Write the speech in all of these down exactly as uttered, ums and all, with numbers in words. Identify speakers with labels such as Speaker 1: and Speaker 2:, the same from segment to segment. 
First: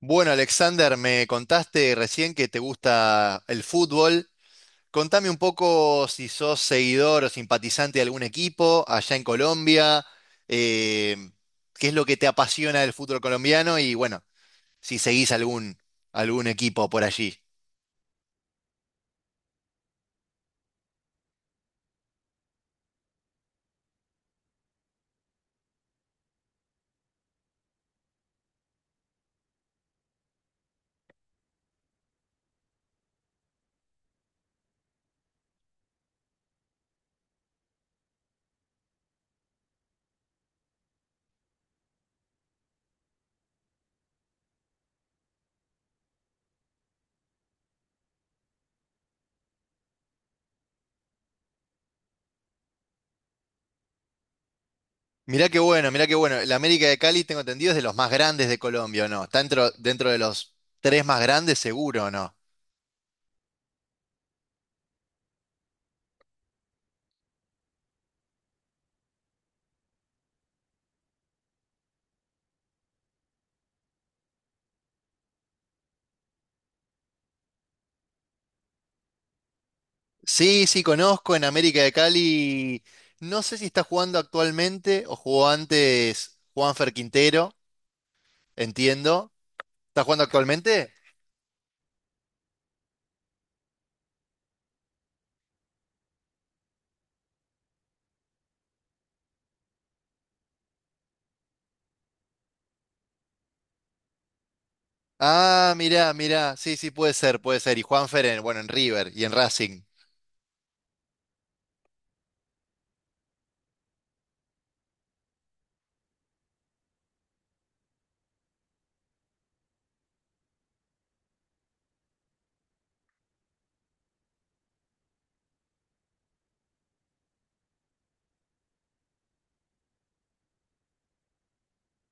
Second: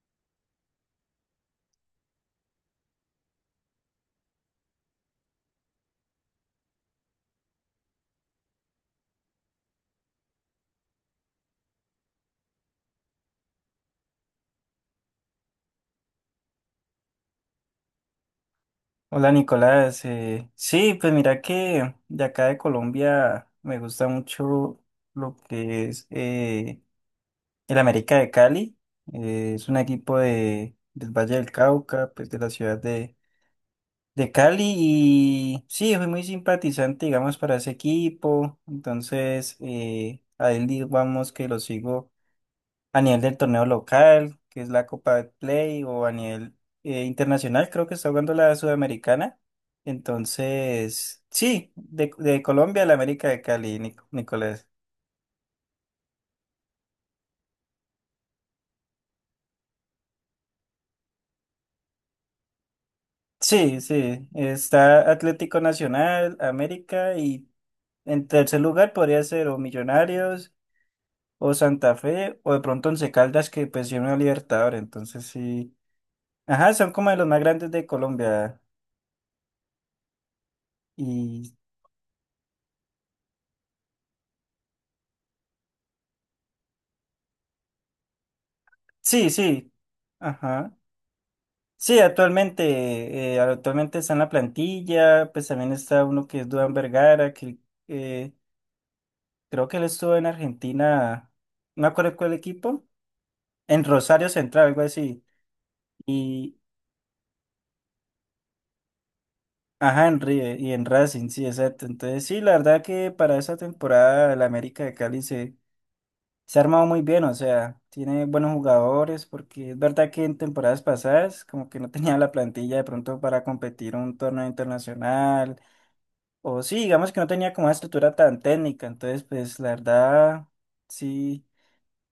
Speaker 1: Bueno, Alexander, me contaste recién que te gusta el fútbol. Contame un poco si sos seguidor o simpatizante de algún equipo allá en Colombia, eh, qué es lo que te apasiona del fútbol colombiano y bueno, si seguís algún, algún equipo por allí.
Speaker 2: Hola Nicolás, eh, sí, pues mira que de acá de Colombia me gusta mucho lo que es eh, el América de Cali. Eh, es un equipo de, del Valle del Cauca, pues de la ciudad de, de Cali. Y sí, fui muy simpatizante, digamos, para ese equipo. Entonces eh, a él digamos que lo sigo a nivel del torneo local, que es la Copa de Play, o a nivel eh, internacional. Creo que está jugando la Sudamericana. Entonces, sí, de, de Colombia a la América de Cali, Nic- Nicolás.
Speaker 1: Mirá qué bueno, mirá qué bueno. La América de Cali, tengo entendido, es de los más grandes de Colombia, ¿o no? Está dentro, dentro de los tres más grandes, seguro, ¿o no?
Speaker 2: Sí, sí, está Atlético Nacional, América, y en tercer lugar podría ser o Millonarios o Santa Fe, o de pronto Once Caldas, que pues lleva una Libertadores. Entonces sí. Ajá, son como de los más grandes de Colombia.
Speaker 1: Sí, sí, conozco en
Speaker 2: Y
Speaker 1: América de Cali. No sé si está jugando actualmente o jugó antes Juanfer Quintero,
Speaker 2: sí,
Speaker 1: entiendo.
Speaker 2: sí,
Speaker 1: ¿Está jugando
Speaker 2: ajá.
Speaker 1: actualmente?
Speaker 2: Sí, actualmente, eh, actualmente está en la plantilla. Pues también está uno que es Duan Vergara, que eh, creo que él estuvo en Argentina, no me acuerdo cuál equipo, en Rosario Central, algo así.
Speaker 1: Ah, mirá, mirá.
Speaker 2: Y
Speaker 1: Sí, sí, puede ser, puede ser. Y Juanfer en, bueno, en River y en Racing.
Speaker 2: ajá, en River y en Racing, sí, exacto. Entonces sí, la verdad que para esta temporada el América de Cali se, se ha armado muy bien. O sea, tiene buenos jugadores, porque es verdad que en temporadas pasadas como que no tenía la plantilla de pronto para competir un torneo internacional. O sí, digamos que no tenía como una estructura tan técnica. Entonces pues la verdad sí,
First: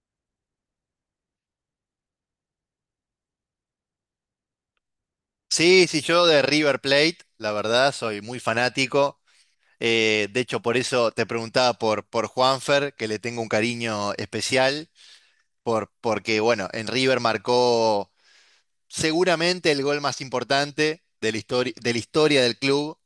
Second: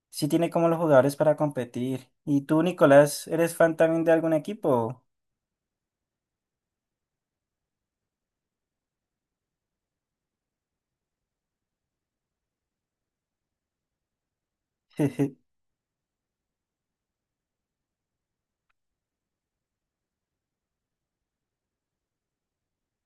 Speaker 2: sí tiene como los jugadores para competir. ¿Y tú, Nicolás, eres fan también de algún equipo?
Speaker 1: Sí, sí, yo de River Plate, la verdad, soy muy fanático. Eh, de hecho, por eso te preguntaba por, por Juanfer, que le tengo un cariño especial, por, porque, bueno, en River marcó seguramente el gol más importante de la, histori- de la historia del club.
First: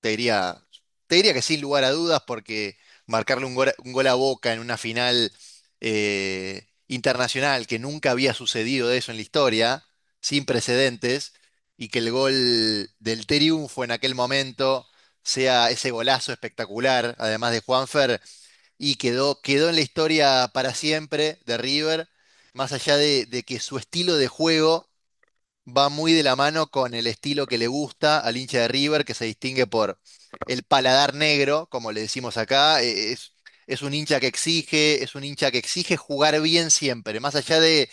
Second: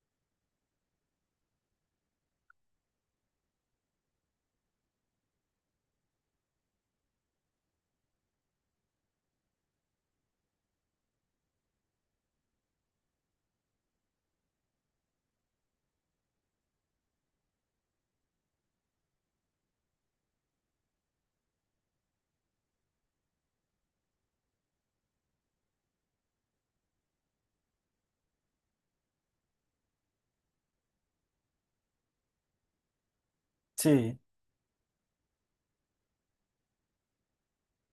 Speaker 1: Te diría, Te diría que sin lugar a dudas, porque marcarle un gol, a- un gol a Boca en una final eh, internacional que nunca había sucedido de eso en la historia, sin precedentes, y que el gol del triunfo en aquel momento sea ese golazo espectacular, además de Juanfer, y quedó, quedó en la historia para siempre de River, más allá de de que su estilo de juego va muy de la mano con el estilo que le gusta al hincha de River, que se distingue por el paladar negro, como le decimos acá. Eh, Es, es un
Speaker 2: Sí.
Speaker 1: hincha que exige, es un hincha que exige jugar bien siempre, más allá de,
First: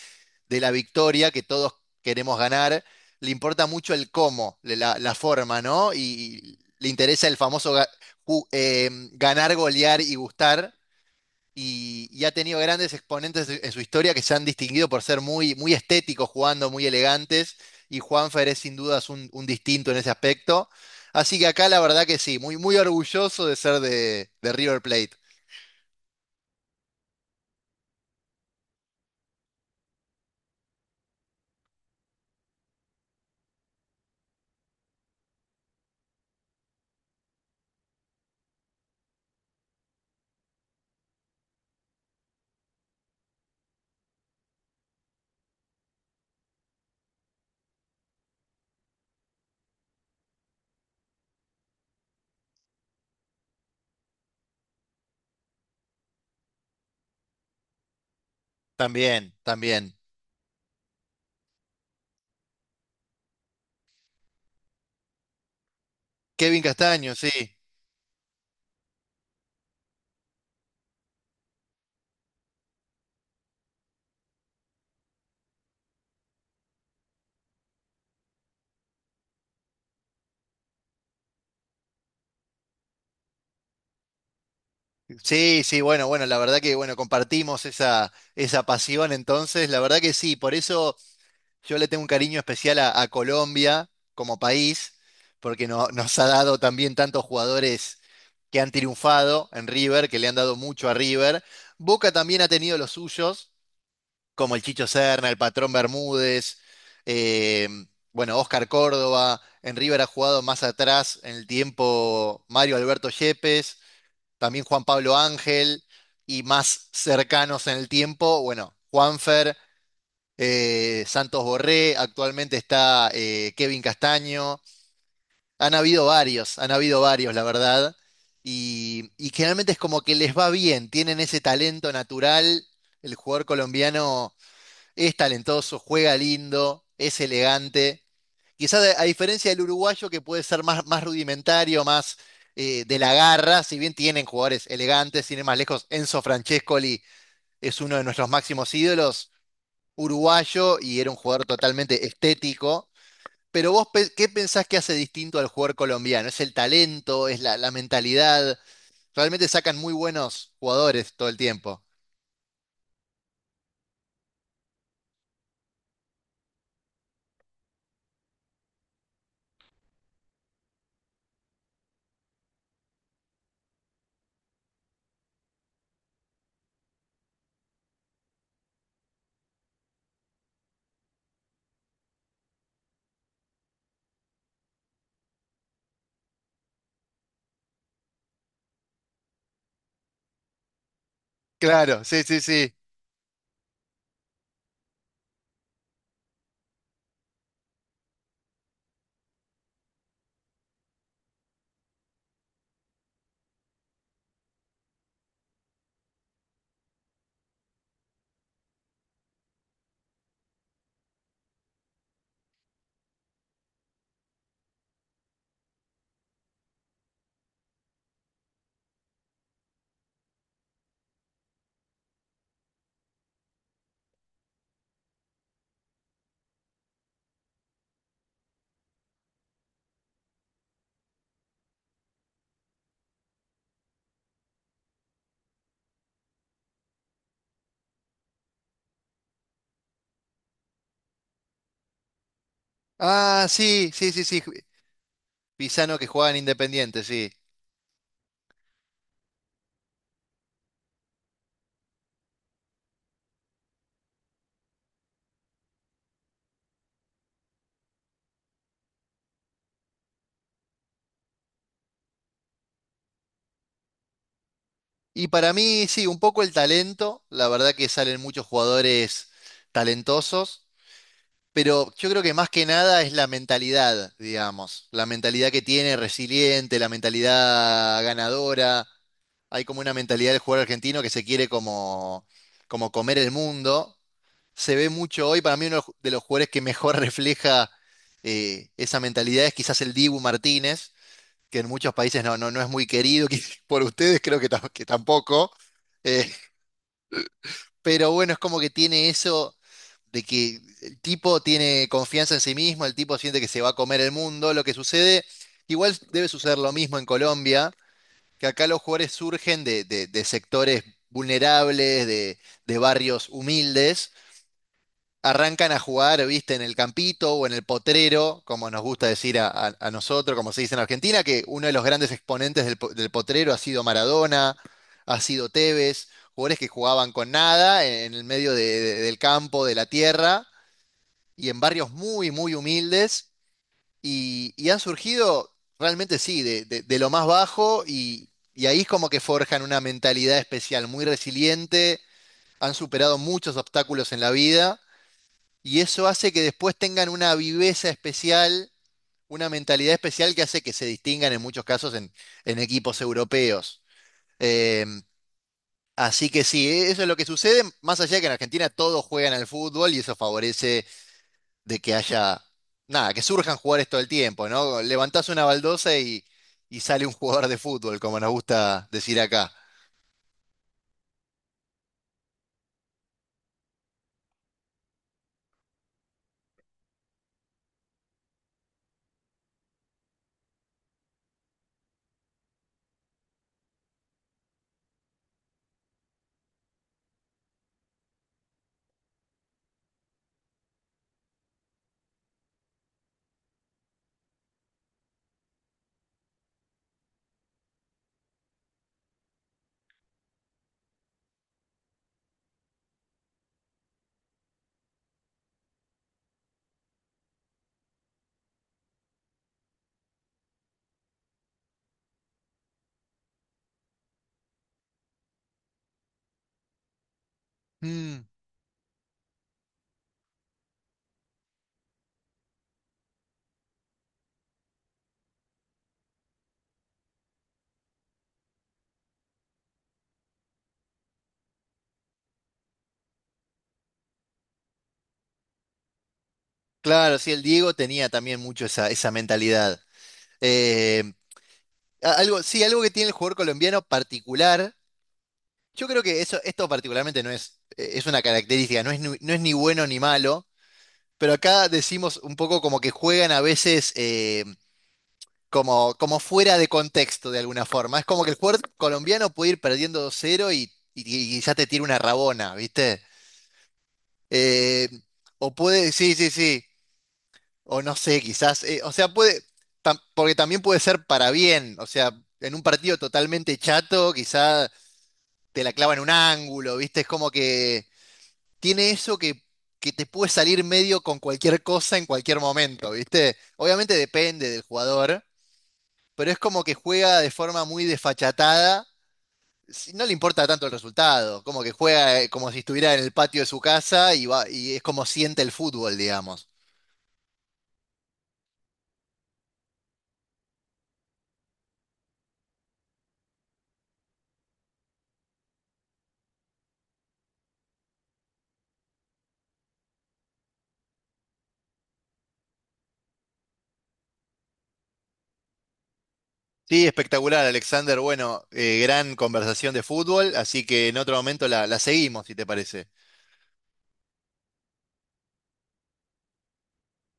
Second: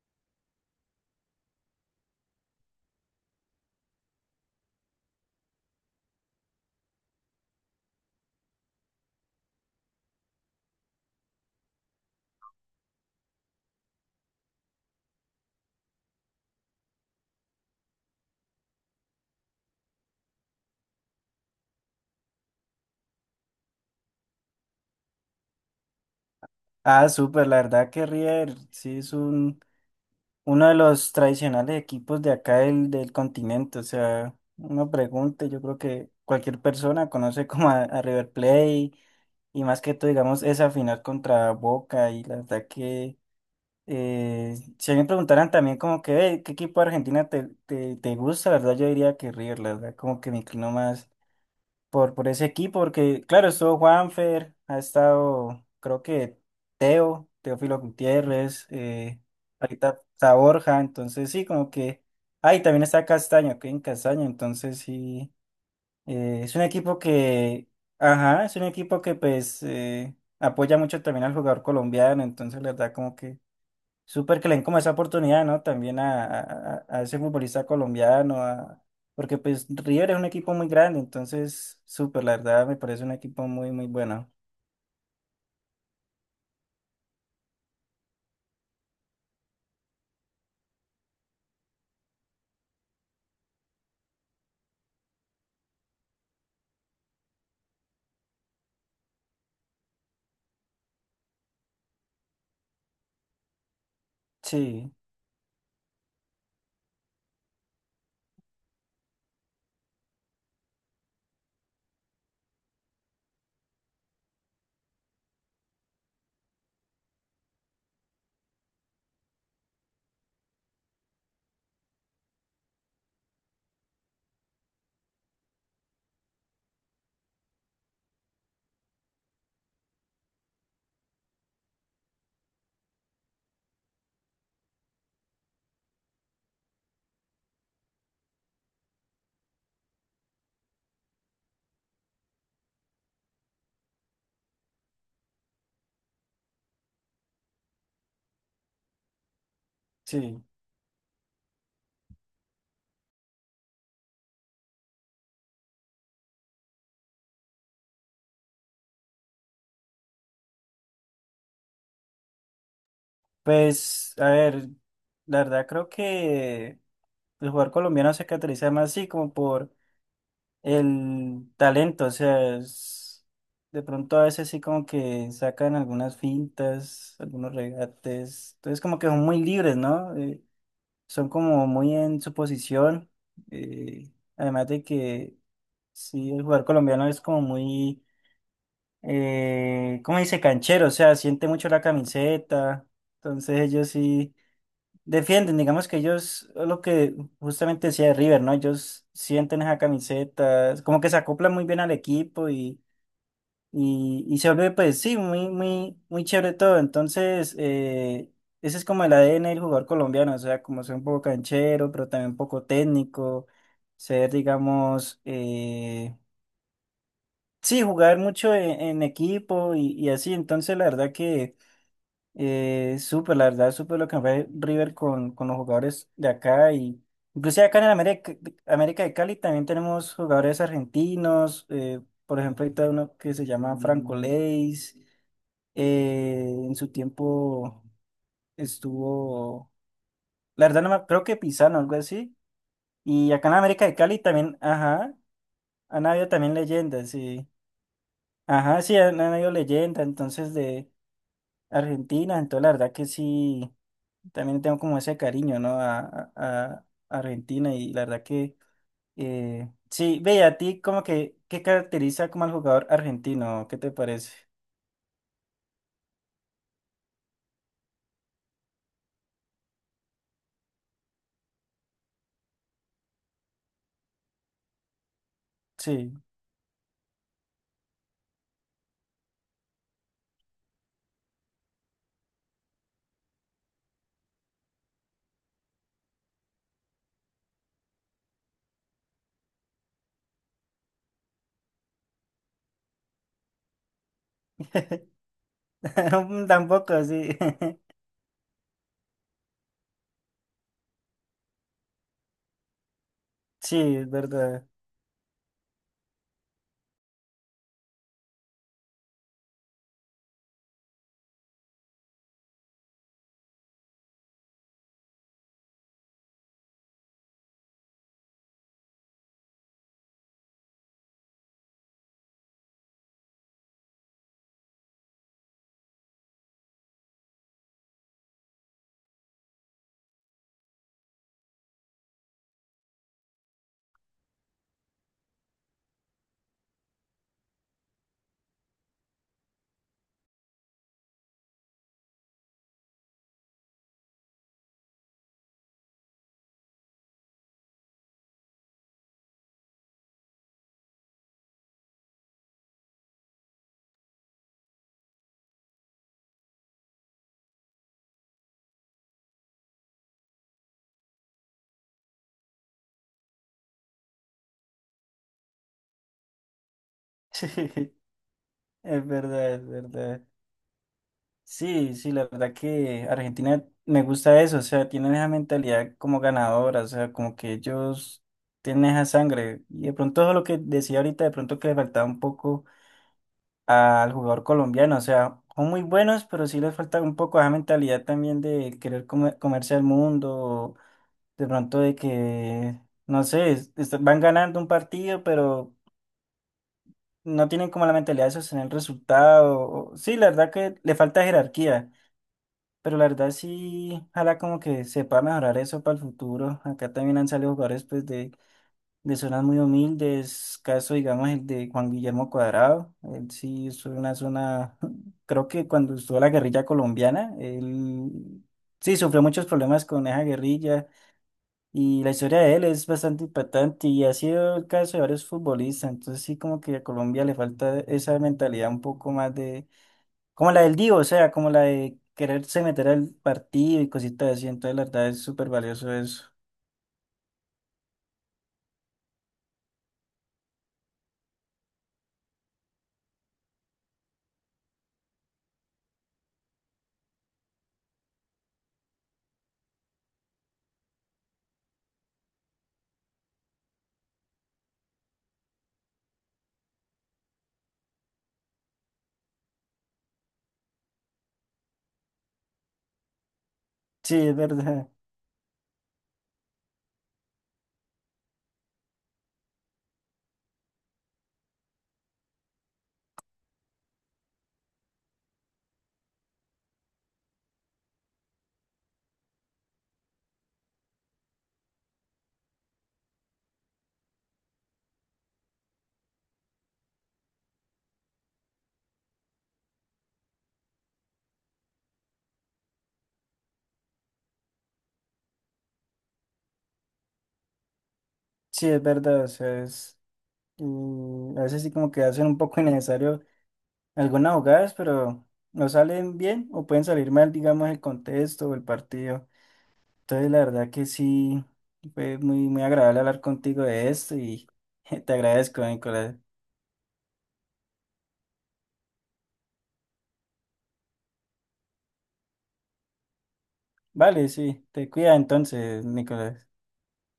Speaker 1: de la victoria que todos queremos ganar, le importa mucho el cómo, le- la, la forma, ¿no? Y, y le interesa el famoso ga- ju- eh, ganar, golear y gustar y, y ha tenido grandes exponentes en su en su historia que se han distinguido por ser muy, muy estéticos jugando, muy elegantes, y Juanfer es sin dudas un, un distinto en ese aspecto. Así que acá la verdad que sí, muy, muy orgulloso de ser de, de River Plate.
Speaker 2: Ah, súper, la verdad que River sí es un, uno de los tradicionales equipos de acá del, del continente. O sea, uno pregunte, yo creo que cualquier persona conoce como a, a River Plate, y más que todo, digamos, esa final contra Boca. Y la verdad que... Eh, si a mí me preguntaran también como que, "Ve, ¿qué equipo de Argentina te, te, te gusta?" La verdad yo diría que River. La verdad, como que me inclino más por, por ese equipo, porque claro, estuvo Juanfer, ha estado, creo que Teo, Teófilo Gutiérrez. Eh,
Speaker 1: También, también.
Speaker 2: ahorita está Borja. Entonces sí, como que ahí también está Castaño, que en Castaño, entonces sí. Eh, es
Speaker 1: Kevin
Speaker 2: un equipo
Speaker 1: Castaño, sí.
Speaker 2: que, ajá, es un equipo que pues eh, apoya mucho también al jugador colombiano. Entonces la verdad como que... Súper que le den como esa oportunidad, ¿no? También a, a- a- a ese futbolista colombiano, a- porque pues River es un equipo muy grande. Entonces, súper, la verdad, me parece un equipo muy, muy bueno.
Speaker 1: Sí, sí, bueno, bueno, la verdad que bueno, compartimos esa, esa pasión entonces, la verdad que sí, por eso yo le tengo un cariño especial a, a Colombia como país, porque no- nos ha dado también tantos jugadores que han triunfado en River, que le han dado mucho a River. Boca también ha tenido los suyos, como el Chicho
Speaker 2: Sí,
Speaker 1: Serna, el Patrón Bermúdez, eh, bueno, Oscar Córdoba. En River ha jugado más atrás en el tiempo Mario Alberto Yepes, también Juan Pablo Ángel, y más cercanos en el tiempo, bueno, Juanfer, eh, Santos Borré, actualmente está, eh, Kevin Castaño. Han habido varios, han habido varios, la verdad. Y, y generalmente es como que les va bien, tienen ese talento natural. El jugador colombiano es talentoso, juega lindo, es elegante. Quizás a a diferencia del uruguayo que puede ser más, más rudimentario, más, eh, de la garra, si bien tienen jugadores elegantes, sin ir más lejos, Enzo Francescoli es uno de nuestros máximos ídolos
Speaker 2: sí.
Speaker 1: uruguayo y era un jugador totalmente estético. Pero vos, pe- ¿qué pensás que hace distinto al jugador colombiano? ¿Es el talento? ¿Es la, la mentalidad? Realmente sacan muy buenos jugadores todo el tiempo.
Speaker 2: Pues, a ver, la verdad creo que el jugador colombiano se caracteriza más así como por el talento. O sea, es- de pronto a veces sí como que sacan algunas fintas, algunos regates, entonces como que son muy libres, ¿no? Eh, son como muy en su posición. eh, Además de que sí, el jugador colombiano es como muy, eh, ¿cómo dice? Canchero, o sea, siente mucho la
Speaker 1: Claro, sí, sí, sí.
Speaker 2: camiseta. Entonces ellos sí defienden, digamos que ellos, lo que justamente decía de River, ¿no? Ellos sienten esa camiseta, como que se acoplan muy bien al equipo, y y se vuelve, pues sí, muy, muy, muy chévere todo. Entonces, eh, ese es como el A D N del jugador colombiano. O sea, como ser un poco canchero, pero también un poco técnico, ser, digamos, eh, sí, jugar mucho en, en equipo, y, y así. Entonces, la verdad que eh, súper, la verdad, súper lo que fue River con, con los jugadores de acá y. Inclusive acá en el América, América de Cali también tenemos jugadores argentinos. Eh, por ejemplo, hay todo uno que se llama Franco Leis. Eh, en su tiempo estuvo, la verdad no me, creo que Pisano, algo así. Y
Speaker 1: Ah,
Speaker 2: acá en América
Speaker 1: sí,
Speaker 2: de
Speaker 1: sí,
Speaker 2: Cali
Speaker 1: sí, sí.
Speaker 2: también, ajá,
Speaker 1: Pisano
Speaker 2: han
Speaker 1: que
Speaker 2: habido
Speaker 1: juega en
Speaker 2: también
Speaker 1: Independiente,
Speaker 2: leyendas,
Speaker 1: sí.
Speaker 2: sí. Ajá, sí, han, han habido leyendas, entonces de Argentina. Entonces la verdad que sí, también tengo como ese cariño, ¿no? A, a- a Argentina. Y la verdad que, eh, sí, ve, y a ti como que, ¿qué caracteriza como al jugador argentino? ¿Qué te parece?
Speaker 1: Y para mí, sí, un poco el talento. La verdad que salen muchos jugadores talentosos. Pero yo creo que más que nada es la mentalidad, digamos, la mentalidad que tiene,
Speaker 2: Sí,
Speaker 1: resiliente, la mentalidad ganadora. Hay como una mentalidad del jugador argentino que se quiere como, como comer el mundo. Se ve mucho hoy, para mí uno de los jugadores que mejor refleja, eh, esa mentalidad es quizás el Dibu Martínez, que en muchos países no, no, no es muy querido, que por ustedes creo que, tam- que tampoco. Eh,
Speaker 2: tampoco, sí,
Speaker 1: pero bueno, es como que tiene eso de que el tipo tiene confianza en sí mismo, el tipo siente que se va a
Speaker 2: sí,
Speaker 1: comer
Speaker 2: es
Speaker 1: el mundo. Lo
Speaker 2: verdad.
Speaker 1: que sucede, igual debe suceder lo mismo en Colombia, que acá los jugadores surgen de, de- de sectores vulnerables, de, de barrios humildes, arrancan a jugar, viste, en el campito o en el potrero, como nos gusta decir a, a- a nosotros, como se dice en Argentina, que uno de los grandes exponentes del, po- del potrero ha sido Maradona, ha sido Tevez, jugadores que jugaban con nada en el medio de- de- del campo, de la tierra y en barrios muy, muy humildes y, y han surgido realmente sí, de, de- de lo más bajo y, y ahí es como que forjan una mentalidad especial, muy resiliente, han superado muchos obstáculos en la vida y eso hace que después tengan una viveza especial, una mentalidad especial que hace que se distingan en muchos casos en, en equipos europeos. Eh, Así que sí, eso es lo que sucede, más allá de que en Argentina todos juegan al fútbol y eso favorece de que haya, nada, que surjan jugadores todo el tiempo, ¿no? Levantás una baldosa y, y sale un jugador de fútbol, como nos gusta
Speaker 2: Es
Speaker 1: decir acá.
Speaker 2: verdad, es verdad. Sí, sí, la verdad que Argentina me gusta eso. O sea, tienen esa mentalidad como ganadora. O sea, como que ellos tienen esa sangre. Y de pronto eso es lo que decía ahorita, de pronto que le faltaba un poco al jugador colombiano. O sea, son muy buenos, pero sí les falta un poco esa mentalidad también de querer come- comerse al mundo, o de pronto de que, no sé, es- est- van ganando un partido, pero no tienen como la mentalidad de sostener el resultado. O- sí, la verdad que le falta jerarquía. Pero la verdad sí, ojalá como que se pueda mejorar eso para el futuro. Acá también han salido jugadores pues de, de zonas muy humildes, caso digamos el de Juan Guillermo Cuadrado. Él sí es una zona, creo que cuando estuvo la guerrilla colombiana,
Speaker 1: Mm,
Speaker 2: él sí sufrió muchos problemas con esa guerrilla, y la historia de él es bastante impactante y ha sido el caso de varios futbolistas. Entonces sí como que a Colombia le falta esa mentalidad un poco más como la del Divo. O sea, como la de quererse meter al partido y cositas así. Entonces, la verdad es súper valioso eso.
Speaker 1: claro, sí, el Diego tenía también mucho esa, esa mentalidad. Eh, a- Algo, sí, algo que tiene el jugador colombiano particular, yo creo que eso, esto particularmente no es, eh, es una característica, no es, ni- no es ni bueno ni malo, pero acá decimos un poco como que juegan a veces eh, como, como fuera de contexto de alguna forma. Es como que el jugador colombiano puede ir perdiendo dos cero y, y- y ya te tira una rabona, ¿viste?
Speaker 2: Sí, es
Speaker 1: Eh,
Speaker 2: verdad.
Speaker 1: o puede, sí, sí, sí, o no sé, quizás, eh, o sea, puede, tam- porque también puede ser para bien, o sea, en un partido totalmente chato, quizás te la clava en un ángulo, ¿viste? Es como que tiene eso que... que te puede salir medio con cualquier cosa en cualquier momento, ¿viste? Obviamente depende del jugador, pero es como que juega de forma muy desfachatada. si- No le importa tanto el resultado, como que juega, eh, como si estuviera en el patio de su casa y va, y es como siente el fútbol, digamos.
Speaker 2: Sí, es verdad. O sea, es. Mm, a veces sí, como que hacen un poco innecesario algunas jugadas, pero no salen bien o pueden salir mal, digamos, el contexto o el partido. Entonces, la verdad que sí, fue muy, muy agradable hablar contigo de esto y te agradezco, Nicolás.
Speaker 1: Sí, espectacular, Alexander. Bueno, eh, gran conversación de fútbol, así que en otro momento la, la seguimos, si te parece.
Speaker 2: Vale, sí, te cuida entonces, Nicolás.